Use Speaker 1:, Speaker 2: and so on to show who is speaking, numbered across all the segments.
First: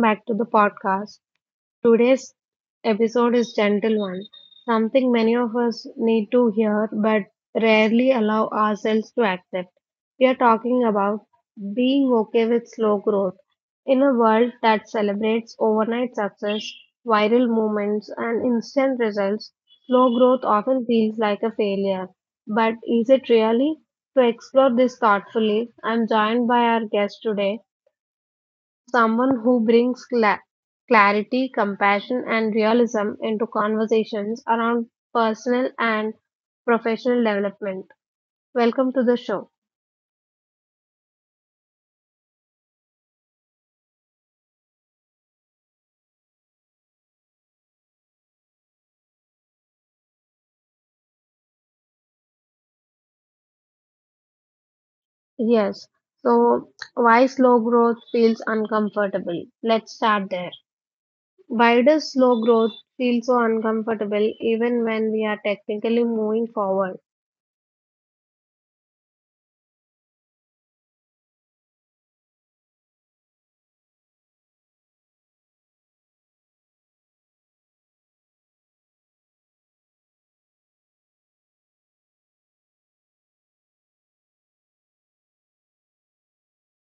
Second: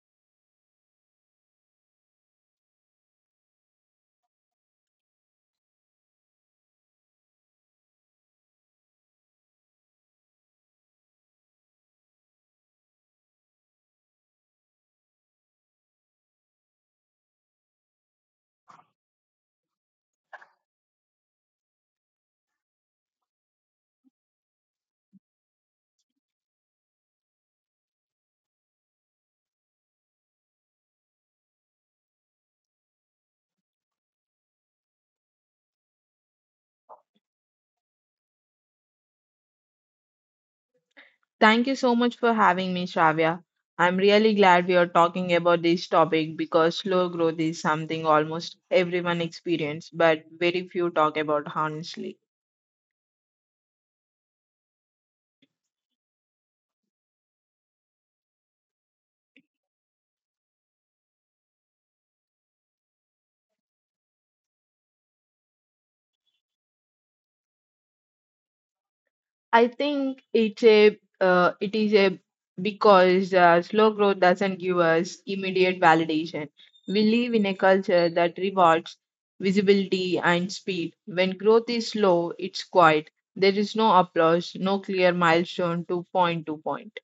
Speaker 1: back to the podcast. Today's episode is gentle one, something many of us need to hear but rarely allow ourselves to accept. We are talking about being okay with slow growth in a world that celebrates overnight success, viral moments, and instant results. Slow growth often feels like a failure, but is it really? To explore this thoughtfully, I'm joined by our guest today. Someone who brings clarity, compassion, and realism into conversations around personal and professional development. Welcome to the show.
Speaker 2: Thank you so much for having me, Shravya. I'm really glad we are talking about this topic because slow growth is something almost everyone experiences, but very few talk about honestly.
Speaker 1: Yes, so why slow growth feels uncomfortable? Let's start there. Why does slow growth feel so uncomfortable even when we are technically moving forward?
Speaker 2: I think it's a it is a because Slow growth doesn't give us immediate validation. We live in a culture that rewards visibility and speed. When growth is slow, it's quiet. There is no applause, no clear milestone to point to point.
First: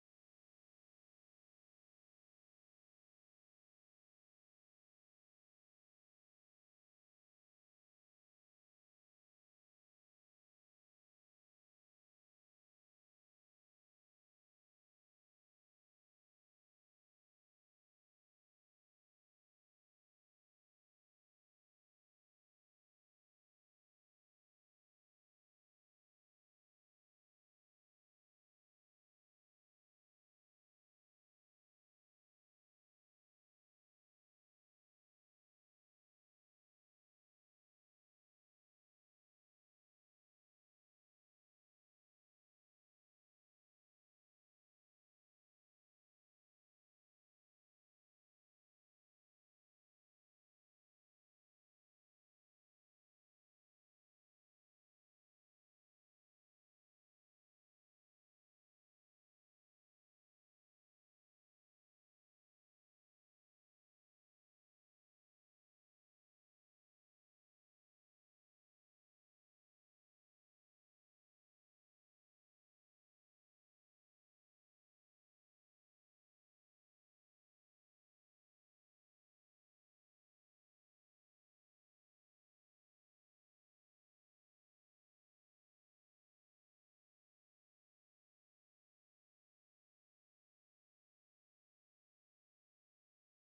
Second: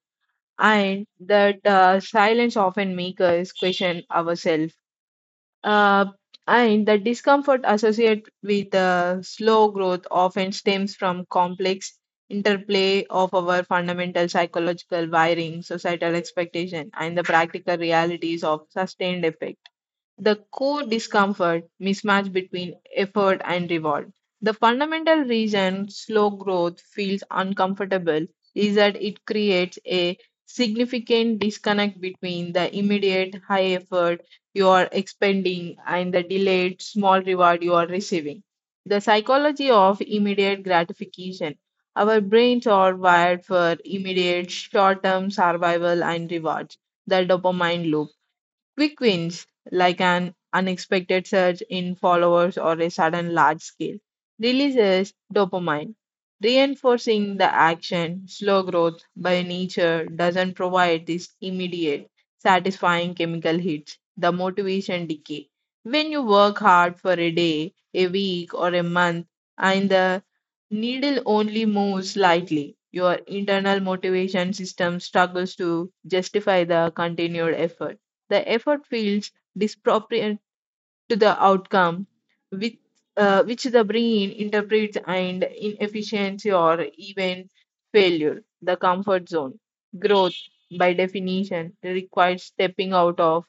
Speaker 2: And that silence often makes us question ourselves. Uh, and the discomfort associated with slow growth often stems from complex interplay of our fundamental psychological wiring, societal expectation, and the practical realities of sustained effect. The core discomfort mismatch between effort and reward. The fundamental reason slow growth feels uncomfortable is that it creates a significant disconnect between the immediate high effort you are expending and the delayed small reward you are receiving. The psychology of immediate gratification. Our brains are wired for immediate short term survival and rewards, the dopamine loop. Quick wins, like an unexpected surge in followers or a sudden large scale, releases dopamine, reinforcing the action. Slow growth, by nature, doesn't provide this immediate, satisfying chemical hits. The motivation decay. When you work hard for a day, a week, or a month, and the needle only moves slightly, your internal motivation system struggles to justify the continued effort. The effort feels disproportionate to the outcome, which, which the brain interprets and inefficiency or even failure. The comfort zone. Growth, by definition, requires stepping out of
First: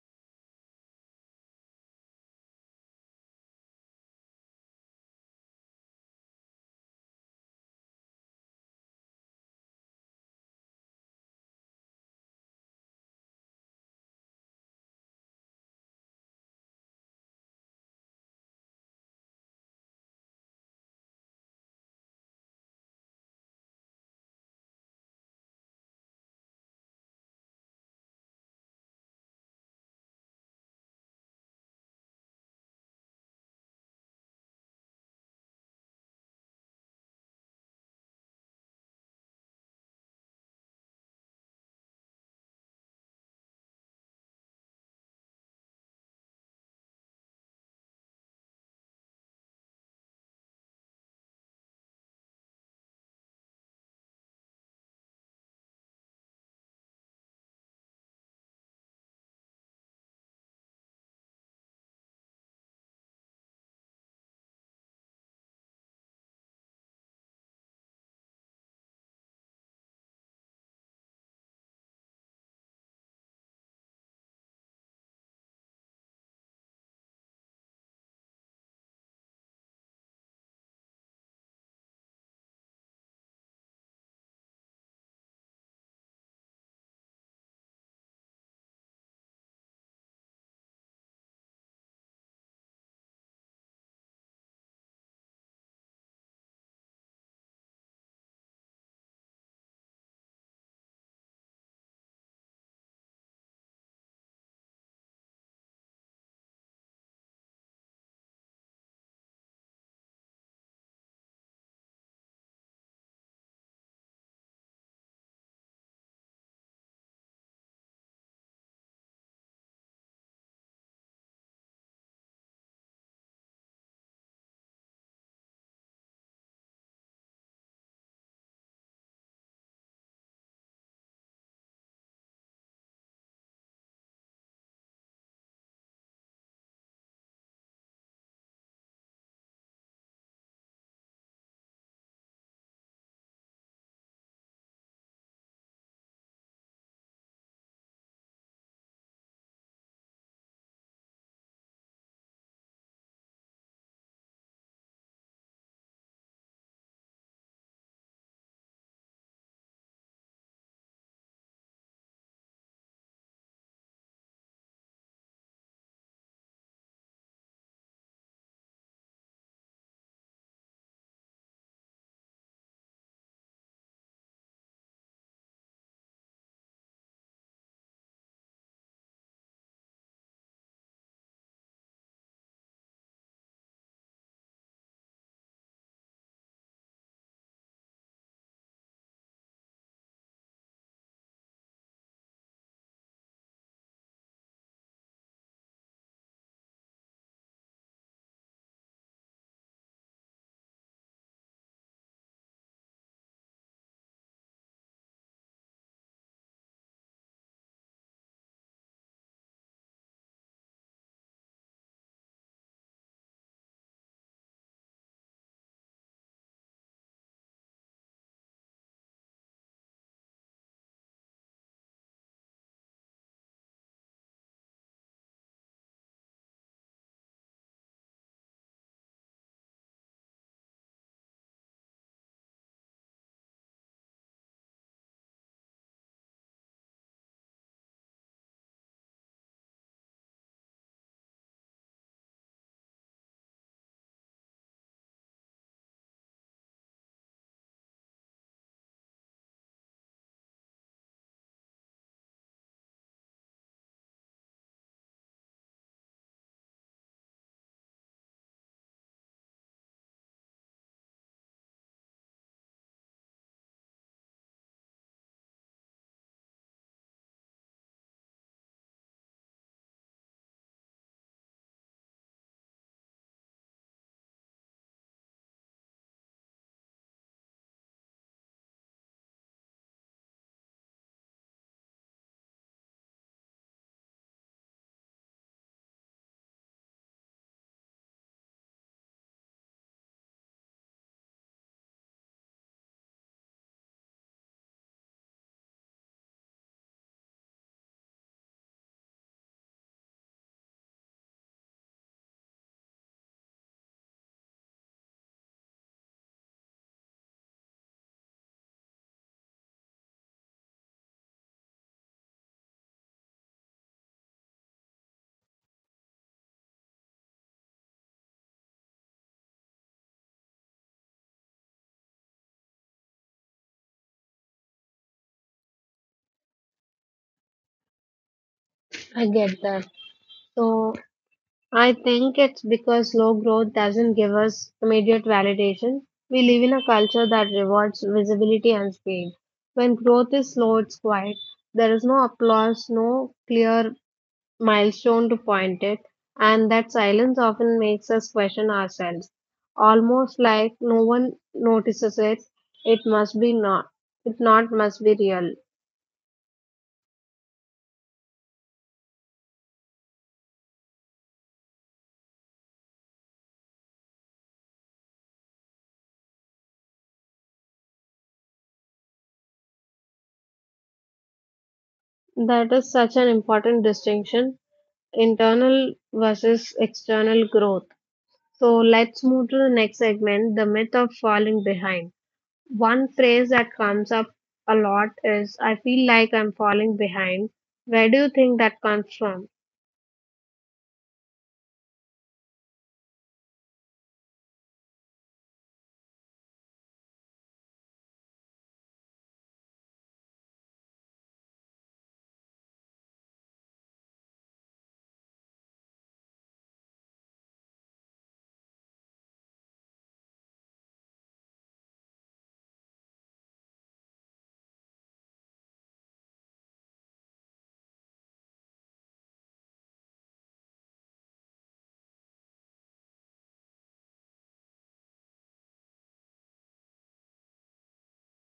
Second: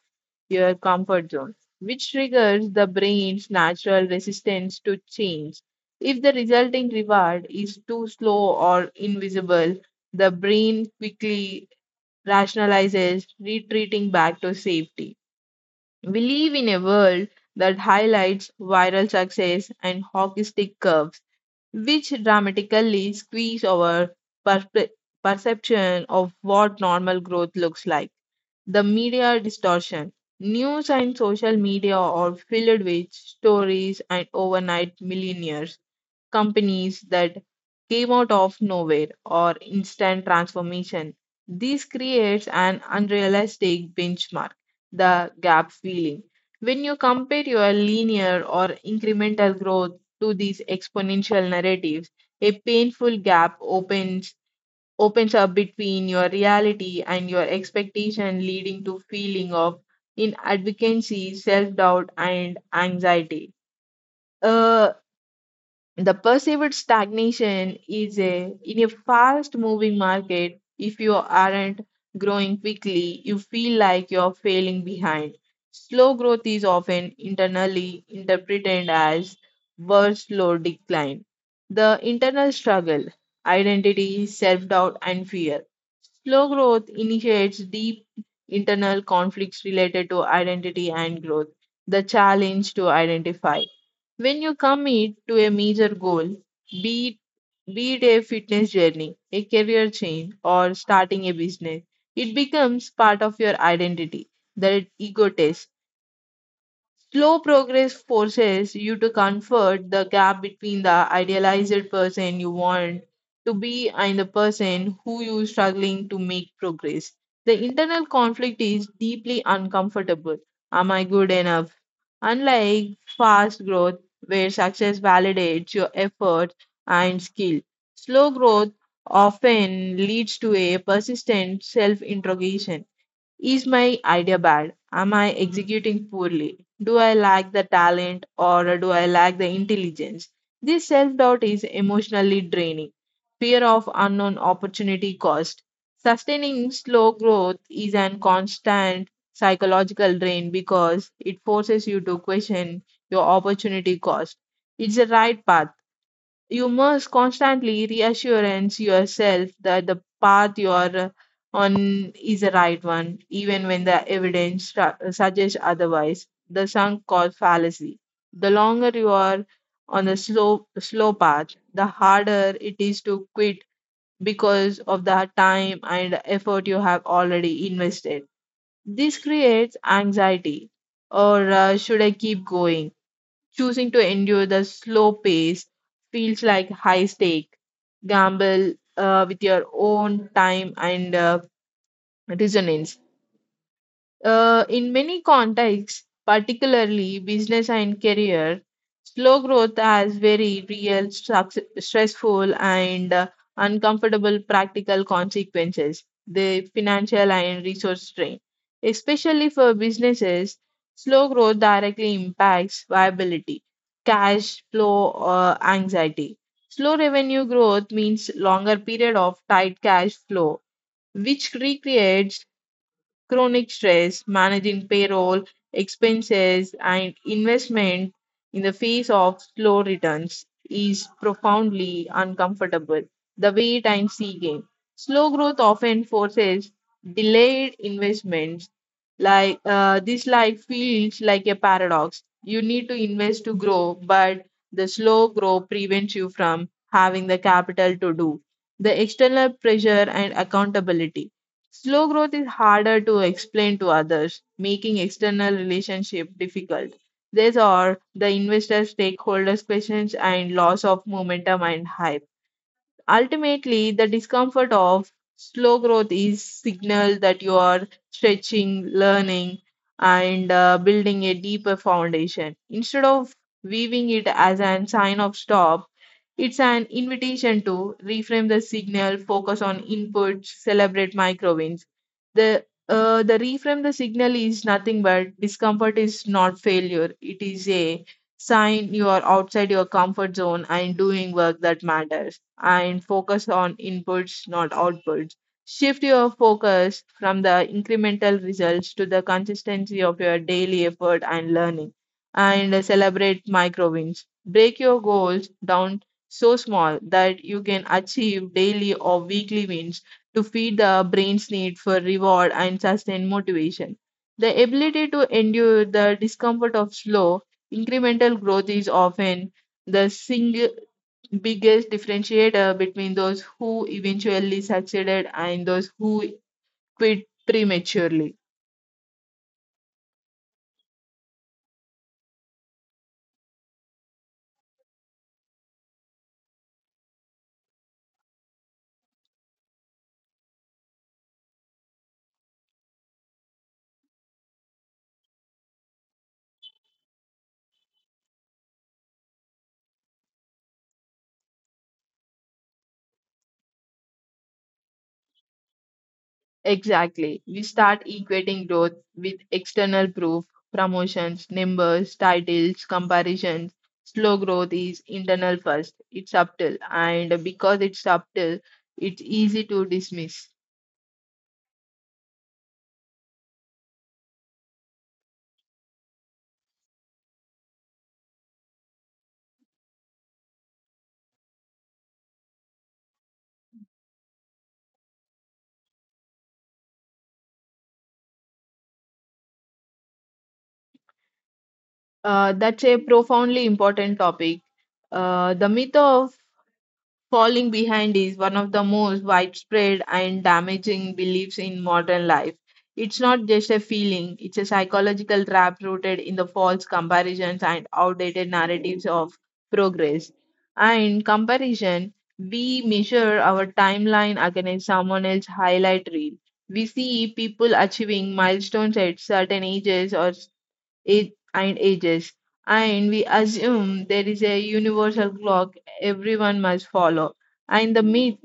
Speaker 2: your comfort zone, which triggers the brain's natural resistance to change. If the resulting reward is too slow or invisible, the brain quickly rationalizes retreating back to safety. We live in a world that highlights viral success and hockey stick curves, which dramatically squeeze our perpe- perception of what normal growth looks like. The media distortion. News and social media are filled with stories and overnight millionaires companies that came out of nowhere or instant transformation. This creates an unrealistic benchmark, the gap feeling. When you compare your linear or incremental growth to these exponential narratives, a painful gap opens up between your reality and your expectation leading to feeling of inadvocacy, self-doubt and anxiety. Uh, the perceived stagnation is a in a fast moving market. If you aren't growing quickly, you feel like you're failing behind. Slow growth is often internally interpreted as worse slow decline. The internal struggle, identity, self doubt, and fear. Slow growth initiates deep internal conflicts related to identity and growth, the challenge to identify when you commit to a major goal, be it, be it a fitness journey, a career change, or starting a business, it becomes part of your identity. The ego test. Slow progress forces you to comfort the gap between the idealized person you want to be and the person who you struggling to make progress. The internal conflict is deeply uncomfortable. Am I good enough? Unlike fast growth, where success validates your effort and skill, slow growth often leads to a persistent self interrogation. Is my idea bad? Am I executing poorly? Do I lack the talent or do I lack the intelligence? This self doubt is emotionally draining. Fear of unknown opportunity cost. Sustaining slow growth is an constant psychological drain because it forces you to question your opportunity cost. It's the right path you must constantly reassurance yourself that the path you're on is the right one, even when the evidence suggests otherwise. The sunk cost fallacy. The longer you are on the slow path, the harder it is to quit because of the time and effort you have already invested. This creates anxiety. Or should I keep going? Choosing to endure the slow pace feels like high stake gamble with your own time and resonance. In many contexts, particularly business and career, slow growth has very real, stressful, and uncomfortable practical consequences. The financial and resource strain, especially for businesses, slow growth directly impacts viability, cash flow, anxiety. Slow revenue growth means longer period of tight cash flow, which recreates chronic stress, managing payroll, expenses, and investment in the face of slow returns is profoundly uncomfortable. The wait and see game. Slow growth often forces delayed investments. Like this, life feels like a paradox. You need to invest to grow, but the slow growth prevents you from having the capital to do the external pressure and accountability. Slow growth is harder to explain to others, making external relationship difficult. These are the investor stakeholders questions and loss of momentum and hype. Ultimately, the discomfort of slow growth is signal that you are stretching, learning, and building a deeper foundation. Instead of viewing it as a sign of stop, it's an invitation to reframe the signal, focus on inputs, celebrate micro wins. The reframe the signal is nothing but discomfort is not failure. It is a sign you are outside your comfort zone and doing work that matters. And focus on inputs, not outputs. Shift your focus from the incremental results to the consistency of your daily effort and learning. And celebrate micro wins. Break your goals down so small that you can achieve daily or weekly wins to feed the brain's need for reward and sustained motivation. The ability to endure the discomfort of slow, incremental growth is often the single biggest differentiator between those who eventually succeeded and those who quit prematurely.
Speaker 1: I get that. So, I think it's because slow growth doesn't give us immediate validation. We live in a culture that rewards visibility and speed. When growth is slow, it's quiet. There is no applause, no clear milestone to point it, and that silence often makes us question ourselves. Almost like no one notices it, it must be not, it not must be real.
Speaker 2: Exactly. We start equating growth with external proof, promotions, numbers, titles, comparisons. Slow growth is internal first. It's subtle, and because it's subtle, it's easy to dismiss.
Speaker 1: That is such an important distinction, internal versus external growth. So let's move to the next segment, the myth of falling behind. One phrase that comes up a lot is I feel like I'm falling behind. Where do you think that comes from?
Speaker 2: That's a profoundly important topic. The myth of falling behind is one of the most widespread and damaging beliefs in modern life. It's not just a feeling, it's a psychological trap rooted in the false comparisons and outdated narratives of progress. And comparison, we measure our timeline against someone else's highlight reel. We see people achieving milestones at certain ages or age and ages, and we assume there is a universal clock everyone must follow. And the myth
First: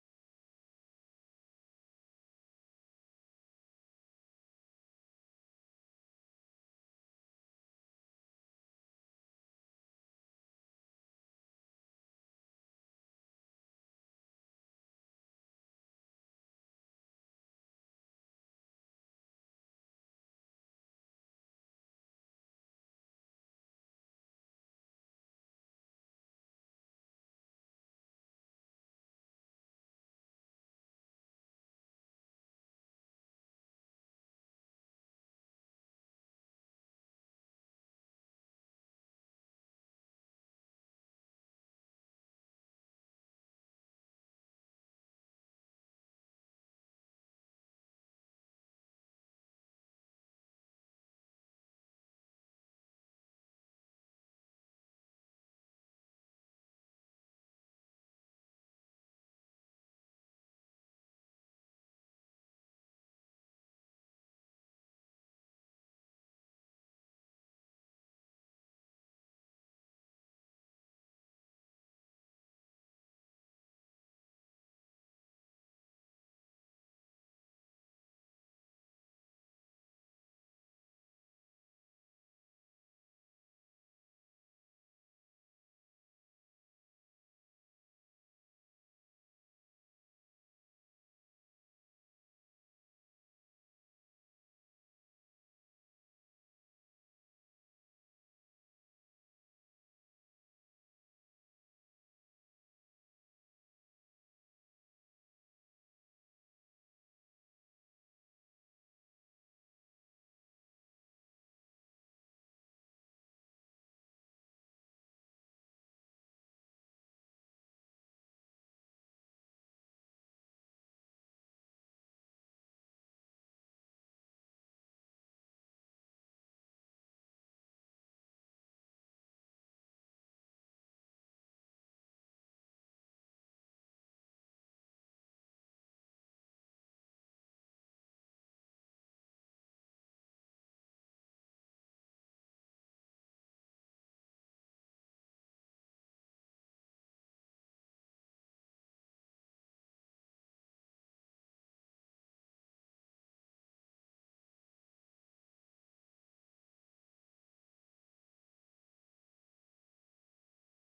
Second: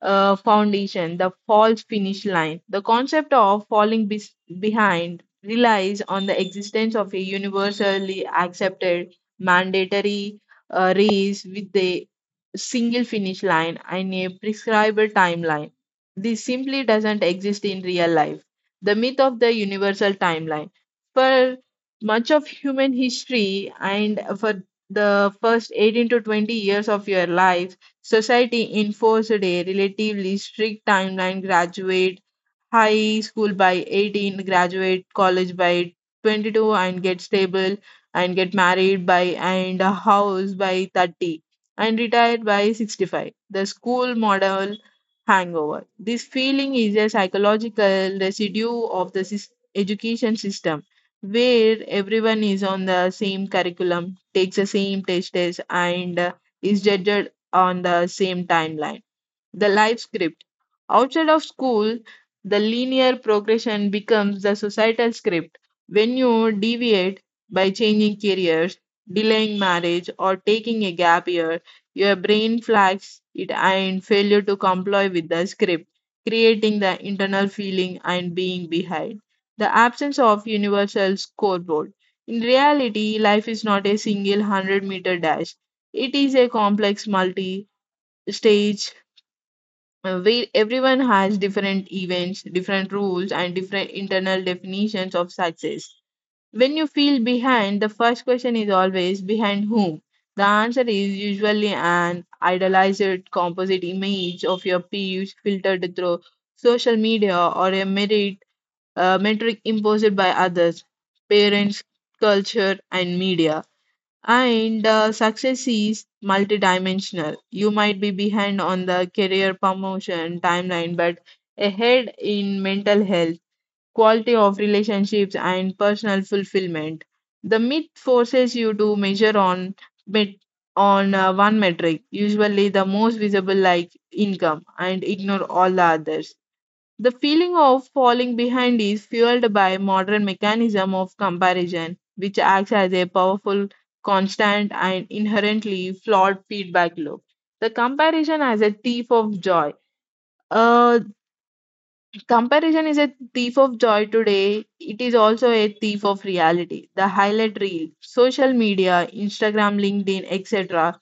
Speaker 2: foundation, the false finish line. The concept of falling bes behind relies on the existence of a universally accepted mandatory race with a single finish line and a prescribed timeline. This simply doesn't exist in real life. The myth of the universal timeline. For much of human history and for the first 18 to 20 years of your life, society enforced a relatively strict timeline graduate high school by 18, graduate college by 22, and get stable and get married by and a house by 30 and retire by 65. The school model hangover. This feeling is a psychological residue of the education system where everyone is on the same curriculum, takes the same test, and is judged on the same timeline the life script. Outside of school, the linear progression becomes the societal script. When you deviate by changing careers, delaying marriage, or taking a gap year, your brain flags it and failure to comply with the script, creating the internal feeling and being behind. The absence of universal scoreboard. In reality, life is not a single 100-meter dash. It is a complex multi stage where everyone has different events, different rules, and different internal definitions of success. When you feel behind, the first question is always behind whom? The answer is usually an idealized composite image of your peers filtered through social media or a merit metric imposed by others, parents, culture, and media. And success is multidimensional. You might be behind on the career promotion timeline, but ahead in mental health, quality of relationships, and personal fulfillment. The myth forces you to measure on met- one metric, usually the most visible, like income, and ignore all the others. The feeling of falling behind is fueled by modern mechanism of comparison, which acts as a powerful, constant, and inherently flawed feedback loop. The comparison as a thief of joy. Uh, comparison is a thief of joy today. It is also a thief of reality. The highlight reel, social media, Instagram, LinkedIn, etc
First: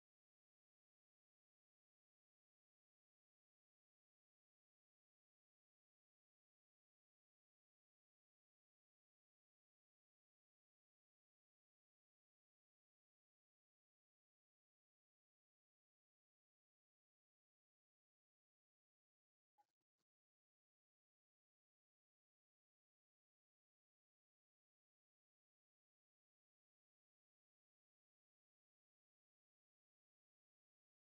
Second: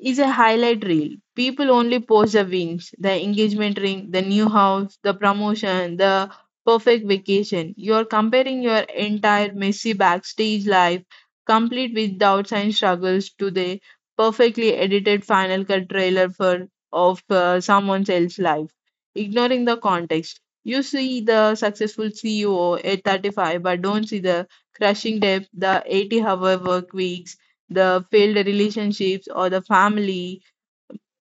Speaker 2: is a highlight reel. People only post the wins, the engagement ring, the new house, the promotion, the perfect vacation. You're comparing your entire messy backstage life, complete with doubts and struggles, to the perfectly edited final cut trailer for of someone else's life, ignoring the context. You see the successful CEO at 35, but don't see the crushing debt, the 80-hour work weeks, the failed relationships or the family,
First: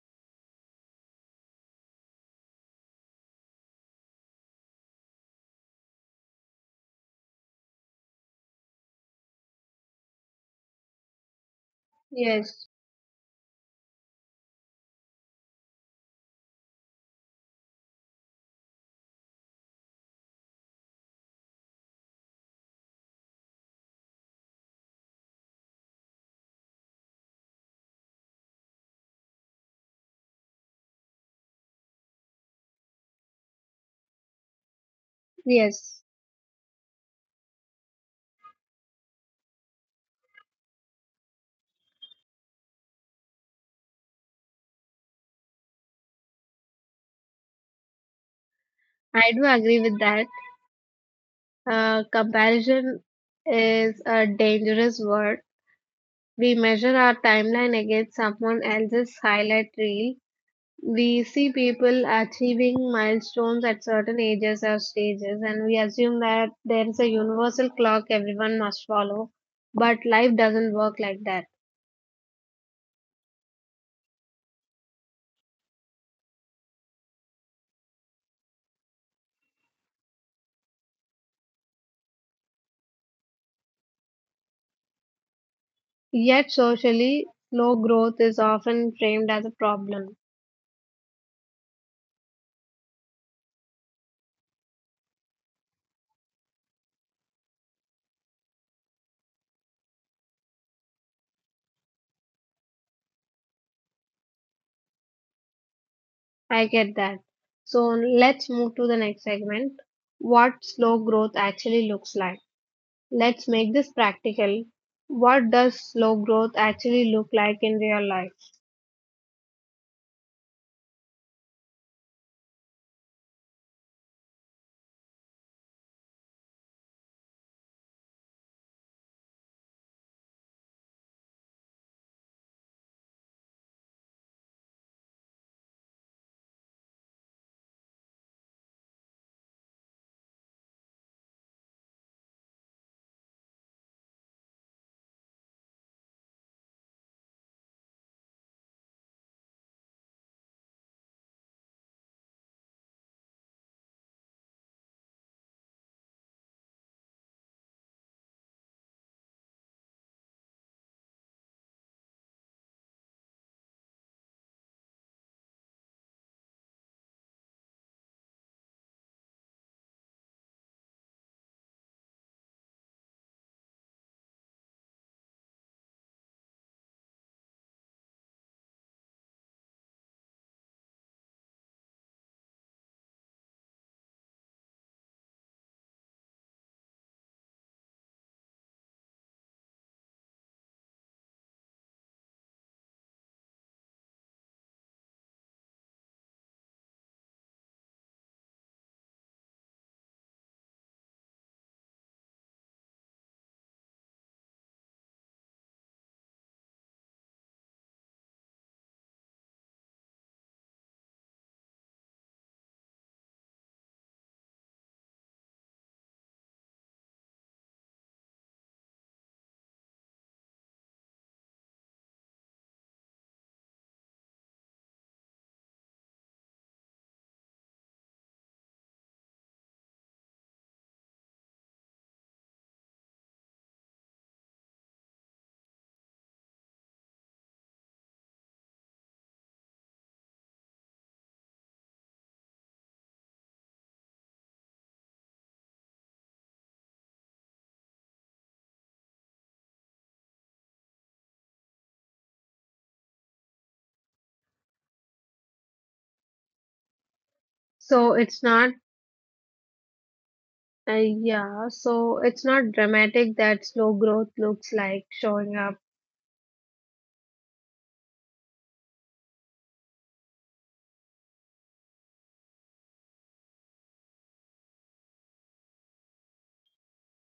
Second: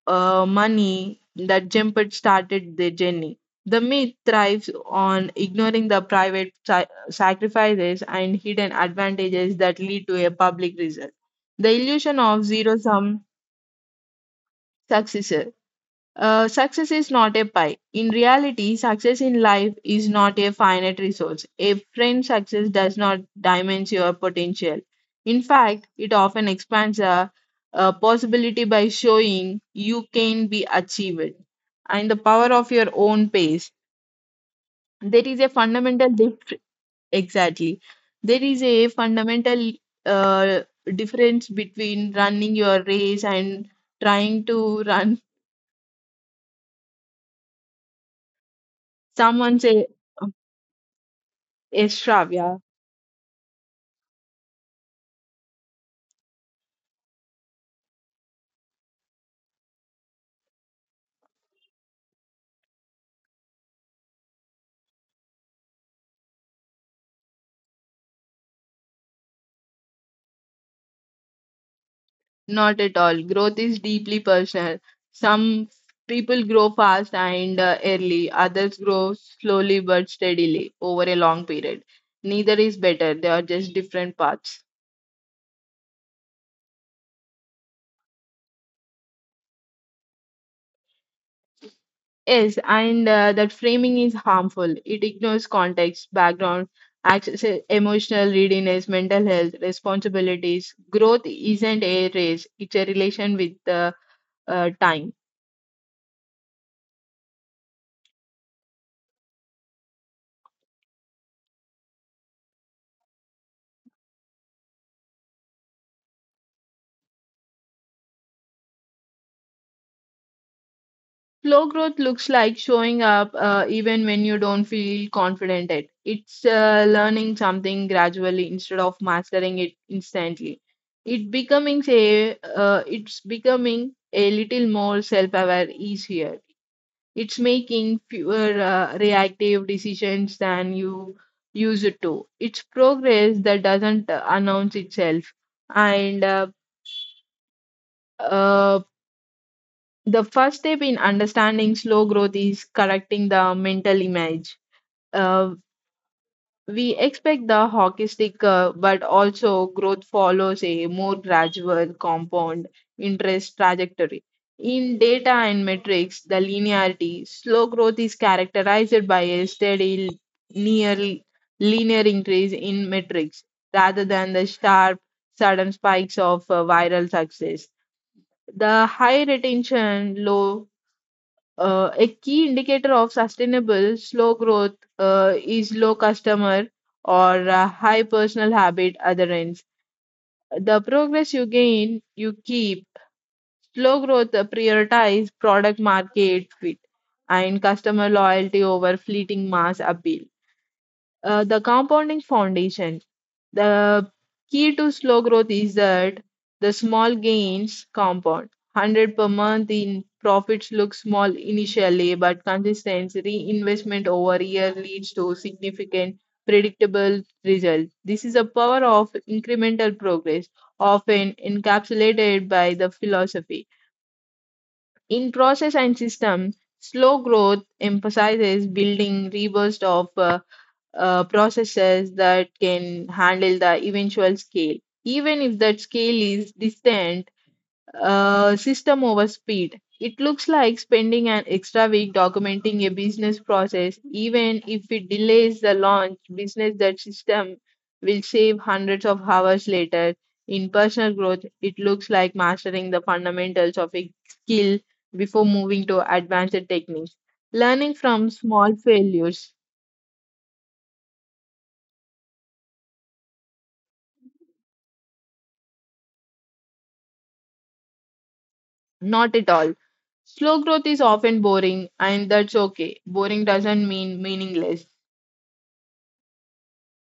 Speaker 2: money that Jemput started their journey. The myth thrives on ignoring the private sacrifices and hidden advantages that lead to a public result. The illusion of
Speaker 1: Yes,
Speaker 2: zero sum success. Success is not a pie. In reality, success in life is not a finite resource. A framed success does not diminish your potential. In fact, it often expands a possibility by showing you can be achieved and the power of your own pace. There is a
Speaker 1: yes,
Speaker 2: fundamental exactly. There is a fundamental uh, difference between running your race and trying to run
Speaker 1: I do
Speaker 2: someone's
Speaker 1: agree with that.
Speaker 2: It's Shravya.
Speaker 1: Comparison is a dangerous word. We measure our timeline against someone else's highlight reel. We see people achieving milestones at certain ages or stages, and we assume that there is a universal clock everyone must follow. But life doesn't work like that.
Speaker 2: Not at all. Growth is deeply personal. Some people grow fast and early, others grow slowly but steadily over a long period. Neither is better, they are just different paths.
Speaker 1: Yet, socially, slow growth is often framed as a problem.
Speaker 2: Yes, and that framing is harmful. It ignores context, background, access, emotional readiness, mental health, responsibilities. Growth isn't a race, it's a relation with time.
Speaker 1: I get that. So, let's move to the next segment, what slow growth actually looks like. Let's make this practical. What does slow growth actually look like in real life?
Speaker 2: Slow growth looks like showing up even when you don't feel confident at. It's learning something gradually instead of mastering it instantly. It's becoming a little more self-aware easier. It's making fewer reactive decisions than you used to. It's progress that doesn't announce itself and uh, The first step in understanding slow growth is correcting the mental image. Uh, we expect the hockey stick, but also growth follows a more gradual compound interest trajectory. In data and metrics, the linearity, slow growth is characterized by a steady, near linear increase in metrics rather than the sharp, sudden spikes of viral success. The high retention, low a key indicator of sustainable slow growth is low customer or high personal habit adherence. The progress you gain, you keep. Slow growth prioritize product market fit and customer loyalty over fleeting mass appeal. The compounding foundation. The key to slow growth is that the small gains compound. 100 per month in profits look small initially, but consistent reinvestment over a year leads to significant predictable results. This is the power of incremental progress, often encapsulated by the philosophy. In process and system, slow growth emphasizes building robust of processes that can handle the eventual scale. Even if that scale is distant, system over speed. It looks like spending an extra week documenting a business process, even if it delays the launch, business that system will save hundreds of hours later. In personal growth, it looks like mastering the fundamentals of a skill before moving to advanced techniques. Learning
Speaker 1: So,
Speaker 2: from
Speaker 1: it's not
Speaker 2: small failures.
Speaker 1: Yeah, so it's not dramatic that slow growth looks like showing up.
Speaker 2: Not at all. Slow growth is often boring, and that's okay. Boring doesn't mean meaningless.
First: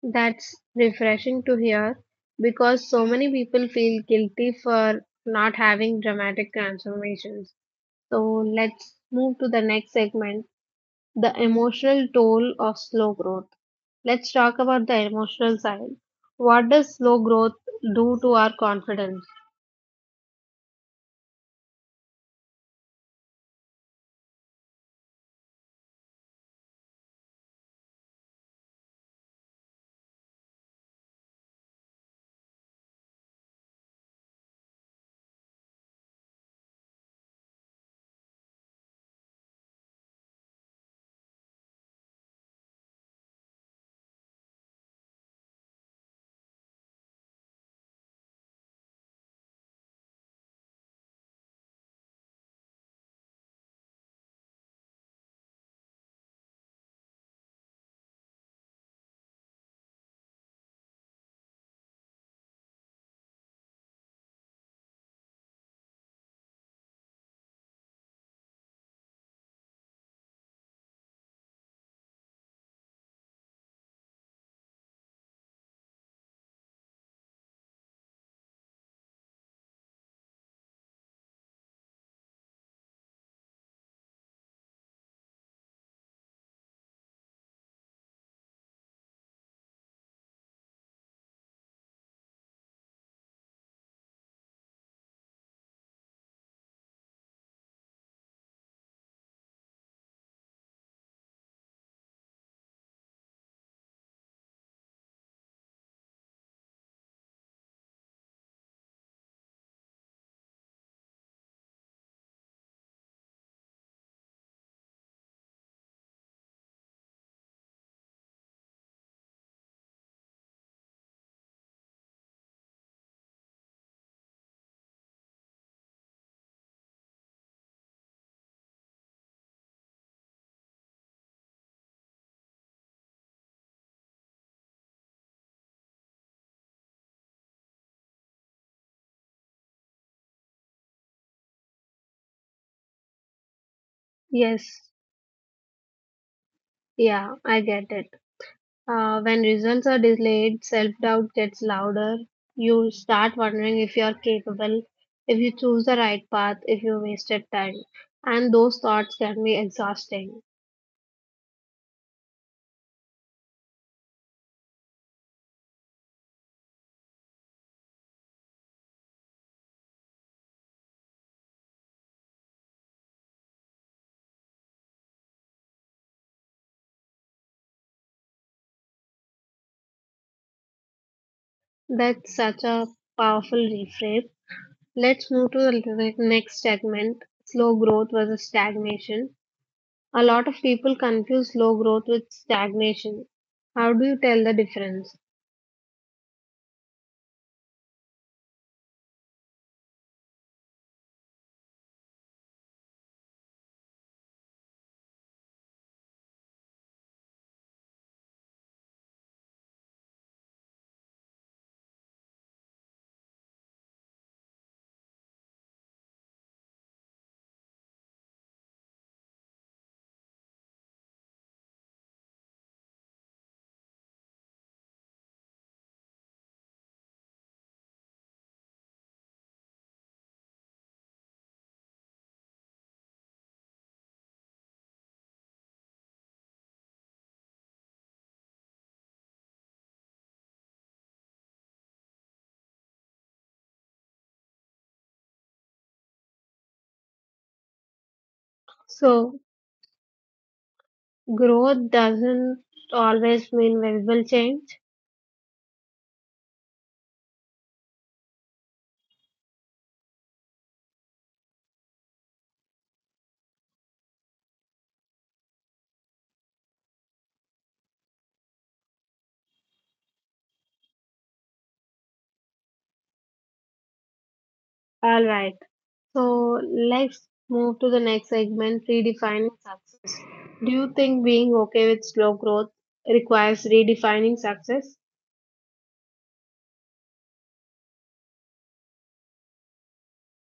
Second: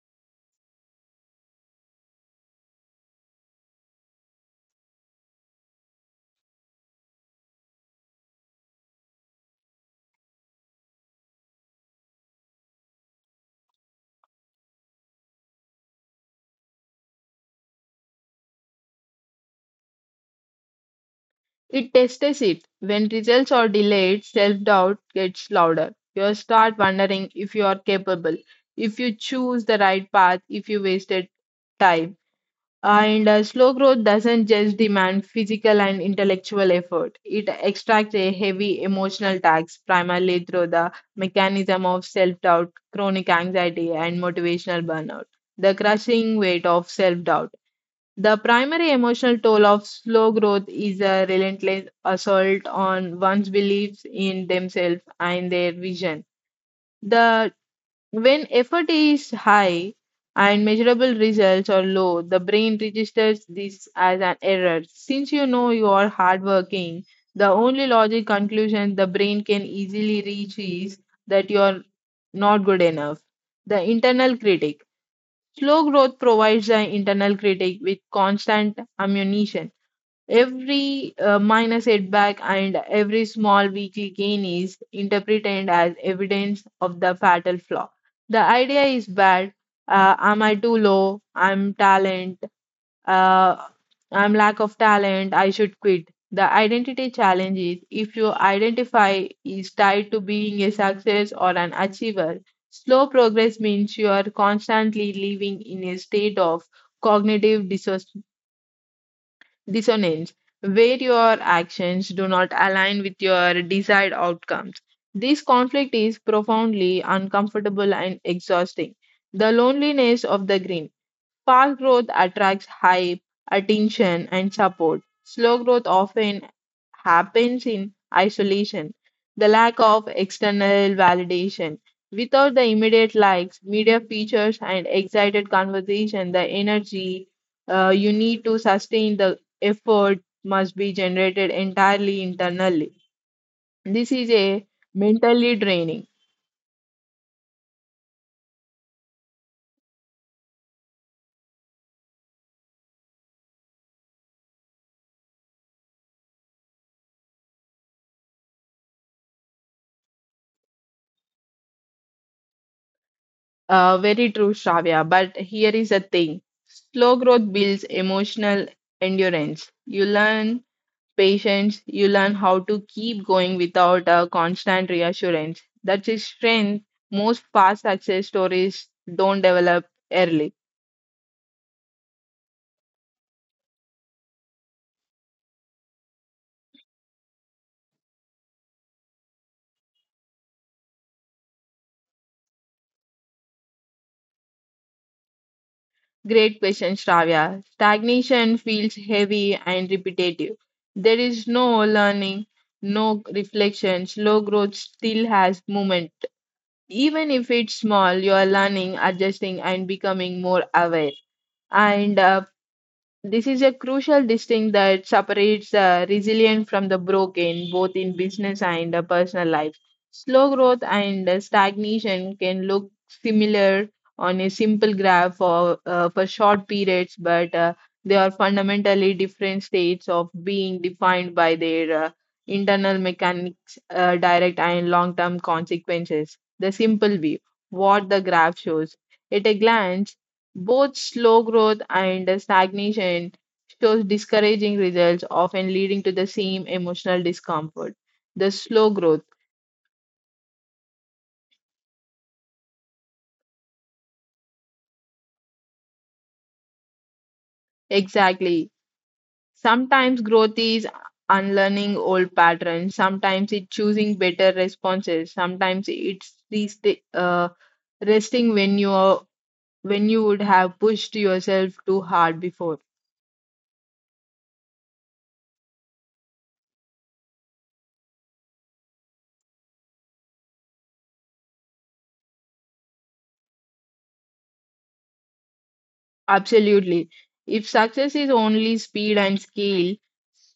Speaker 1: That's refreshing to hear because so many people feel guilty for not having dramatic transformations. So let's move to the next segment, the emotional toll of slow growth. Let's talk about the emotional side. What does slow growth do to our confidence?
Speaker 2: It tests it. When results are delayed, self doubt gets louder. You start wondering if you are capable, if you choose the right path, if you wasted time. And slow growth doesn't just demand physical and intellectual effort. It extracts a heavy emotional tax, primarily through the mechanism of self doubt, chronic anxiety, and motivational burnout. The crushing weight of self doubt. The primary emotional toll of slow growth is a relentless assault on one's beliefs in themselves and their vision. The when effort is high and measurable results are low, the brain registers this as an error. Since you know you are hardworking, the only logic conclusion the brain can easily reach is that you are not good enough. The internal critic. Slow growth provides the internal critic with constant ammunition. Every minor setback and every small weekly gain is interpreted as evidence of the fatal flaw. The idea is bad. Am I too low? I'm talent. Uh, I'm lack of talent. I should quit. The identity challenge is if your identify is tied to being a success or an achiever, slow progress means you are constantly living in a state of cognitive dissociation dissonance, where your actions do not align with your desired outcomes. This conflict is profoundly uncomfortable and exhausting. The loneliness of the green. Fast growth attracts hype, attention, and support. Slow growth often happens in isolation, the lack of external validation. Without the immediate likes, media features, and excited conversation, the energy you need to sustain the effort must be generated entirely internally. This is a
Speaker 1: Yes,
Speaker 2: mentally draining.
Speaker 1: yeah, I get it. When results are delayed, self doubt gets louder. You start wondering if you are capable, if you choose the right path, if you wasted time. And those thoughts can be exhausting.
Speaker 2: Very true, Shravya. But here is a thing, slow growth builds emotional endurance. You learn patience, you learn how to keep going without a constant reassurance. That's a strength most fast success stories don't develop early.
Speaker 1: That's such a powerful reframe. Let's move to the next segment, slow growth versus stagnation. A lot of people confuse slow growth with stagnation. How do you tell the difference?
Speaker 2: Great question, Shravya. Stagnation feels heavy and repetitive. There is no learning, no reflection. Slow growth still has momentum, even if it's small, you are learning, adjusting, and becoming more aware. And this is a crucial distinction that separates the resilient from the broken, both in business and personal life. Slow growth and stagnation can look similar on a simple graph for short periods, but they are fundamentally different states of being defined by their internal mechanics, direct and long term consequences. The simple view, what the graph shows. At a glance, both slow growth and stagnation shows discouraging results, often leading to the same emotional discomfort. The slow growth,
Speaker 1: So, growth doesn't always mean visible change.
Speaker 2: exactly. Sometimes growth is unlearning old patterns, sometimes it's choosing better responses, sometimes it's uh, resting when you would have pushed yourself too hard before.
Speaker 1: All right. So let's move to the next segment, redefining success. Do you think being okay with slow growth requires redefining success?
Speaker 2: Absolutely. If success is only speed and scale,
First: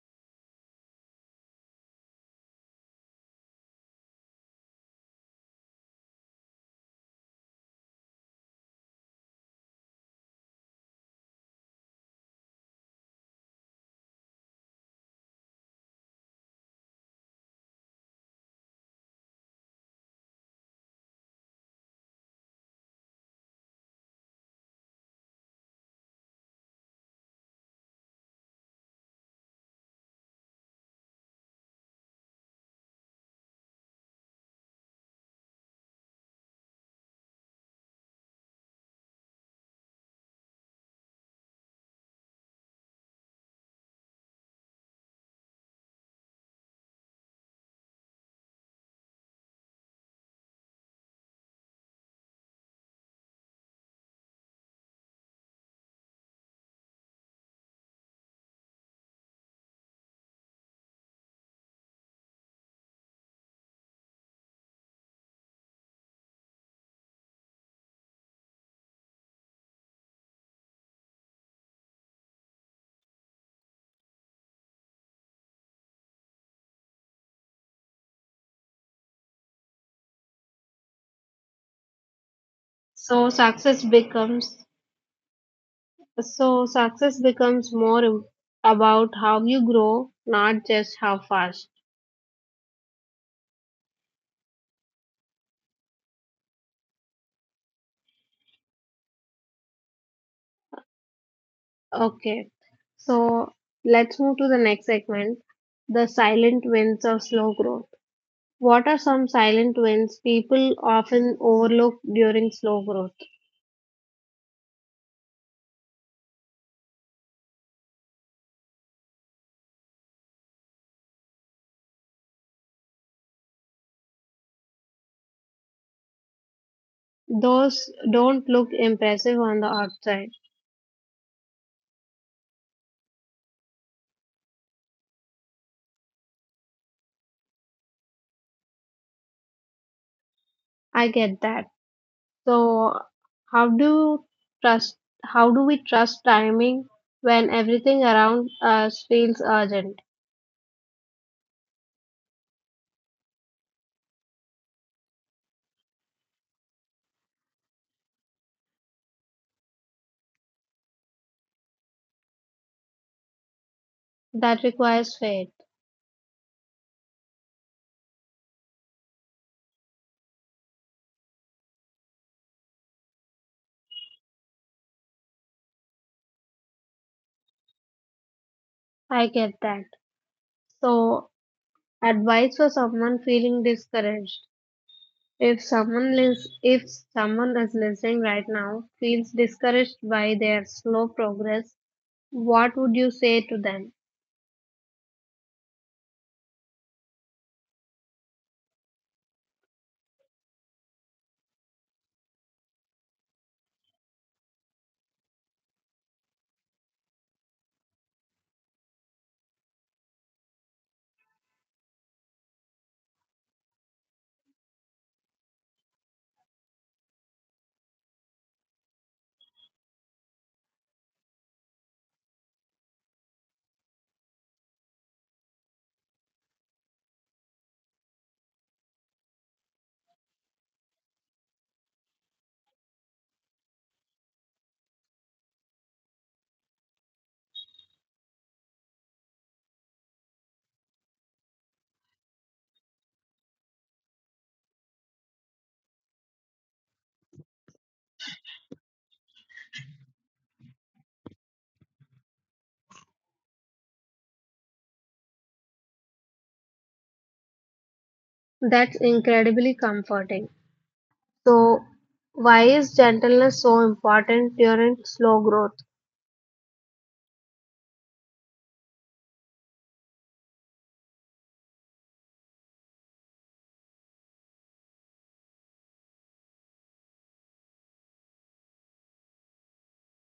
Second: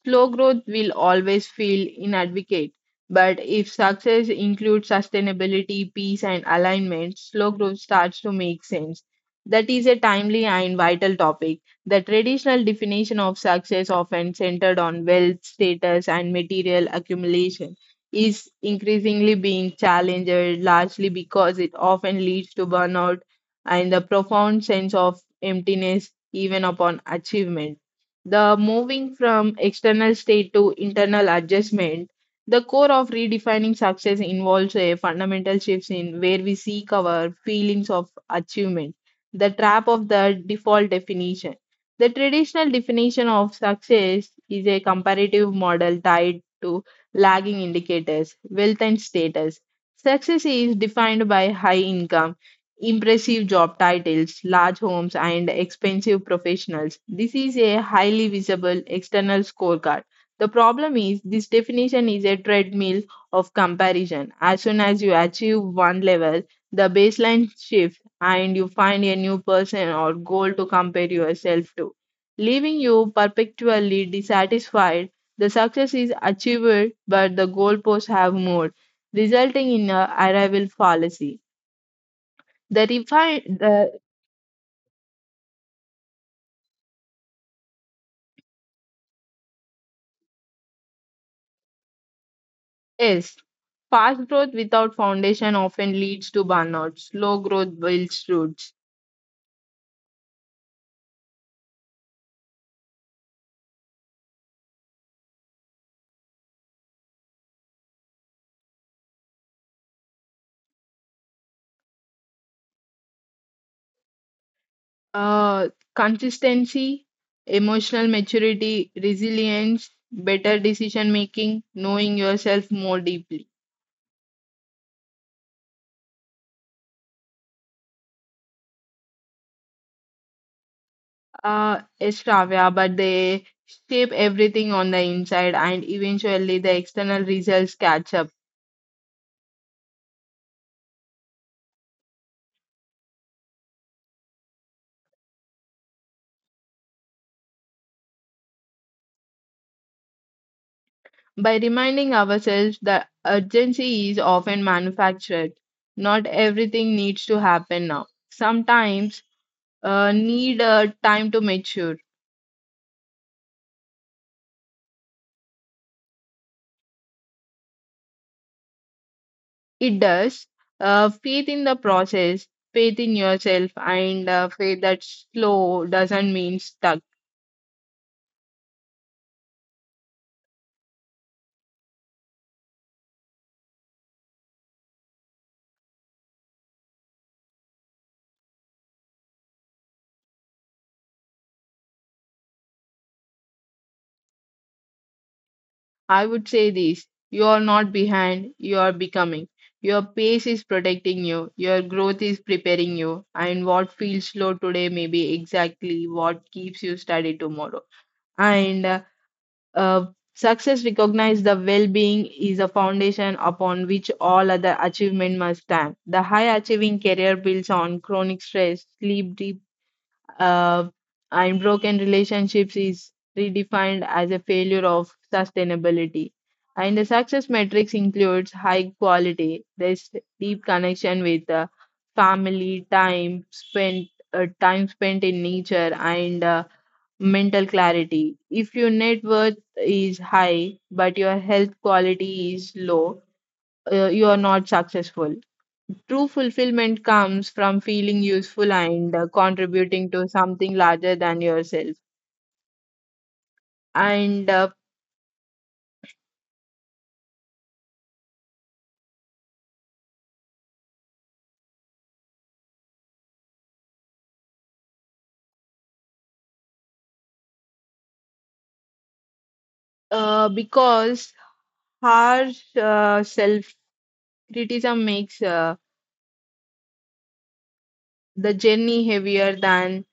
Speaker 2: slow growth will always feel inadequate, but if success includes sustainability, peace, and alignment, slow growth starts to make sense. That is a timely and vital topic. The traditional definition of success, often centered on wealth, status, and material accumulation, is increasingly being challenged largely because it often leads to burnout and a profound sense of emptiness even upon achievement. The moving from external state to internal adjustment, the core of redefining success involves a fundamental shift in where we seek our feelings of achievement, the trap of the default definition. The traditional definition of success is a comparative model tied to lagging indicators, wealth, and status. Success is defined by high income, impressive job titles, large homes, and expensive professionals. This is a highly visible external scorecard. The problem is, this definition is a treadmill of comparison. As soon as you achieve one level, the baseline shifts and you find a new person or goal to compare yourself to, leaving you perpetually dissatisfied. The success is achieved, but the goalposts have moved, resulting in a arrival fallacy. The
Speaker 1: So
Speaker 2: refine
Speaker 1: success becomes so success becomes more about how you grow, not just how fast.
Speaker 2: is fast growth without foundation often leads to burnout. Slow growth builds roots.
Speaker 1: Okay. So let's move to the next segment, the silent wins of slow growth. What are some silent wins people often overlook during slow growth?
Speaker 2: Uh, consistency, emotional maturity, resilience, better decision making, knowing yourself more deeply.
Speaker 1: Those don't look impressive on the outside.
Speaker 2: It's trivia, but they shape everything on the inside, and eventually the external results catch up.
Speaker 1: I get that. So how do trust how do we trust timing when everything around us feels urgent?
Speaker 2: By reminding ourselves that urgency is often manufactured. Not everything needs to happen now. Sometimes need time to mature.
Speaker 1: That requires faith.
Speaker 2: It does. Faith in the process, faith in yourself, and faith that slow doesn't mean stuck.
Speaker 1: I get that. So, advice for someone feeling discouraged. If someone is listening right now feels discouraged by their slow progress, what would you say to them?
Speaker 2: I would say this: you are not behind, you are becoming. Your pace is protecting you, your growth is preparing you, and what feels slow today may be exactly what keeps you steady tomorrow. And uh, success recognizes the well-being is a foundation upon which all other achievement must stand. The high achieving career builds on chronic stress, sleep deep uh, and broken relationships, is redefined as a failure of sustainability and the success metrics includes high quality, there's deep connection with family time spent in nature and mental clarity. If your net worth is high but your health quality is low, you are not successful. True fulfillment comes from feeling useful and contributing to something larger than yourself. And
Speaker 1: That's incredibly comforting. So, why is gentleness so important during slow growth?
Speaker 2: because harsh self criticism makes the journey heavier than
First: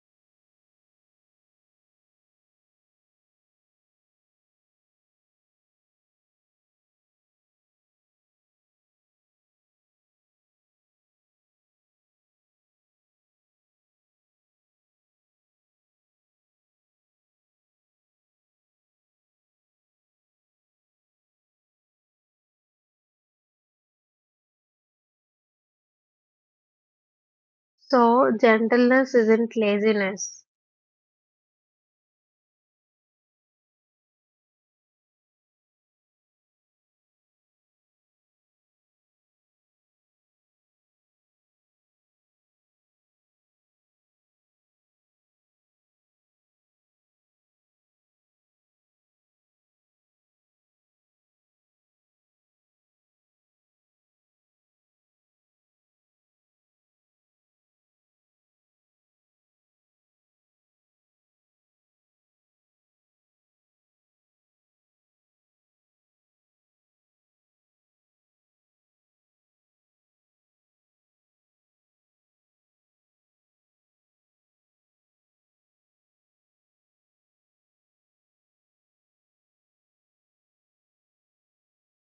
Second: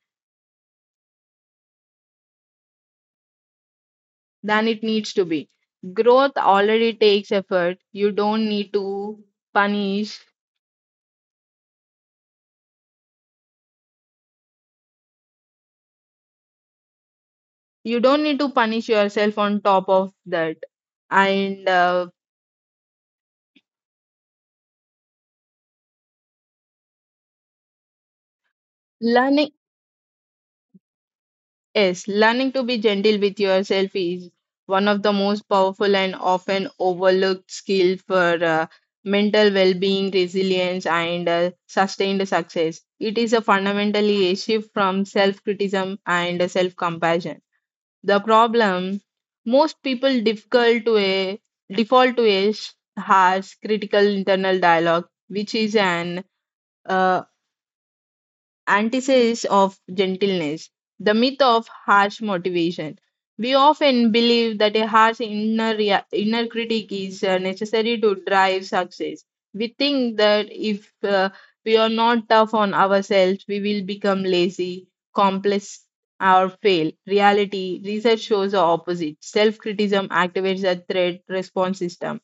Speaker 2: it needs to be. Growth already takes effort. Punish you don't need to punish yourself on top of that and
Speaker 1: So, gentleness
Speaker 2: learning
Speaker 1: isn't laziness.
Speaker 2: yes, learning to be gentle with yourself is one of the most powerful and often overlooked skill for mental well-being, resilience and sustained success. It is a fundamentally a shift from self-criticism and self-compassion. The problem, most people difficult to a default to a harsh critical internal dialogue, which is an uh, antithesis of gentleness, the myth of harsh motivation. We often believe that a harsh inner critic is necessary to drive success. We think that if we are not tough on ourselves, we will become lazy, complex, or fail. Reality research shows the opposite. Self criticism activates a threat response system,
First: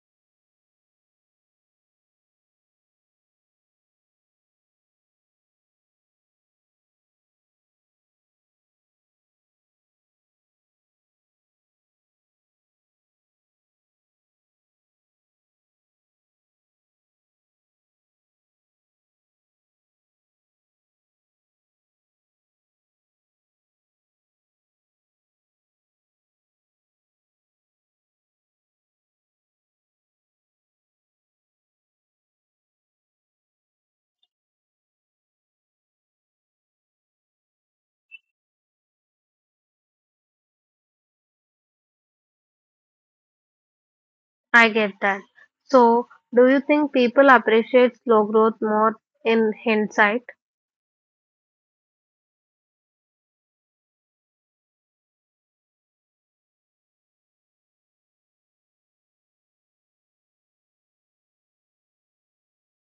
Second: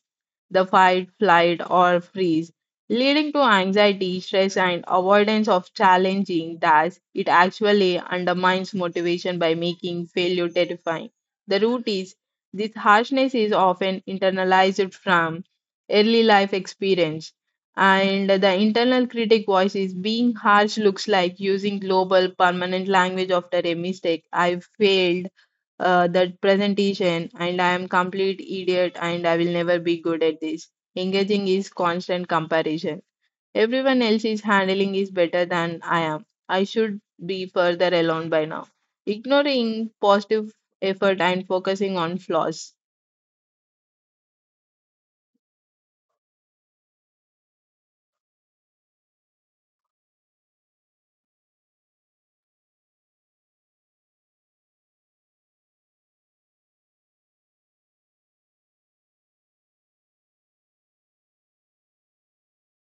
Speaker 2: the fight, flight, or freeze, leading to anxiety, stress, and avoidance of challenging tasks. It actually undermines motivation by making failure terrifying. The root is, this harshness is often internalized from early life experience. And the internal critic voice is being harsh looks like using global permanent language after a mistake. I failed that presentation and I am complete idiot and I will never be good at this. Engaging is constant comparison. Everyone else is handling is better than I am. I should be further alone by now. Ignoring positive effort and focusing on flaws.
Speaker 1: I get that. So, do you think people appreciate slow growth more in hindsight?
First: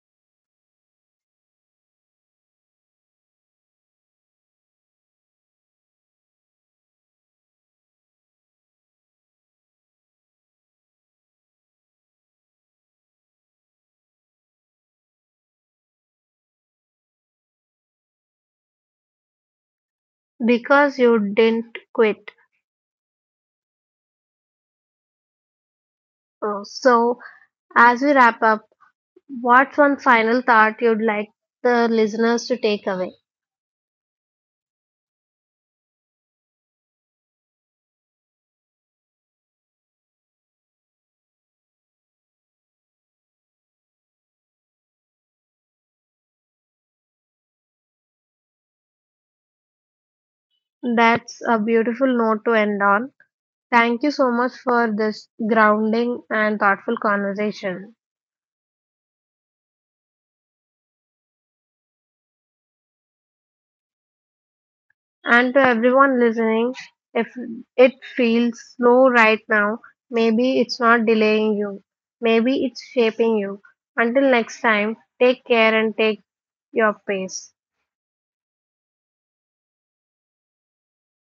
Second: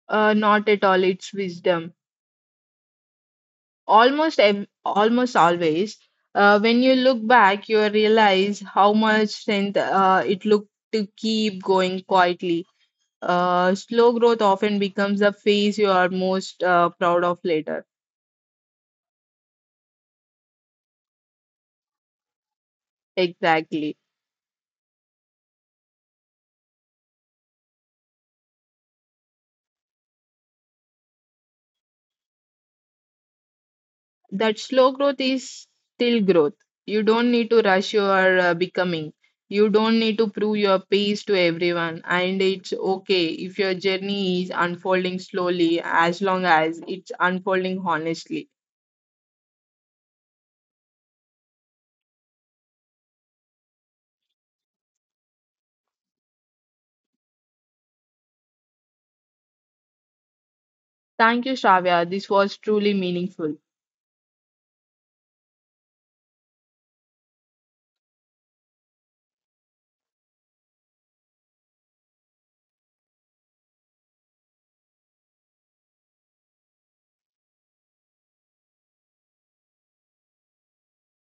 Speaker 2: Not at all. It's wisdom. Almost always. When you look back, you realize how much strength it took to keep going quietly. Slow growth often becomes the phase you are most proud of later.
Speaker 1: Because you didn't quit.
Speaker 2: Exactly.
Speaker 1: So, as we wrap up, what's one final thought you'd like the listeners to take away?
Speaker 2: That slow growth is still growth. You don't need to rush your becoming. You don't need to prove your pace to everyone. And it's okay if your journey is unfolding slowly as long as it's unfolding honestly.
Speaker 1: That's a beautiful note to end on. Thank you so much for this grounding and thoughtful conversation.
Speaker 2: Thank you, Shravya. This was truly meaningful.
Speaker 1: And to everyone listening, if it feels slow right now, maybe it's not delaying you. Maybe it's shaping you. Until next time, take care and take your pace.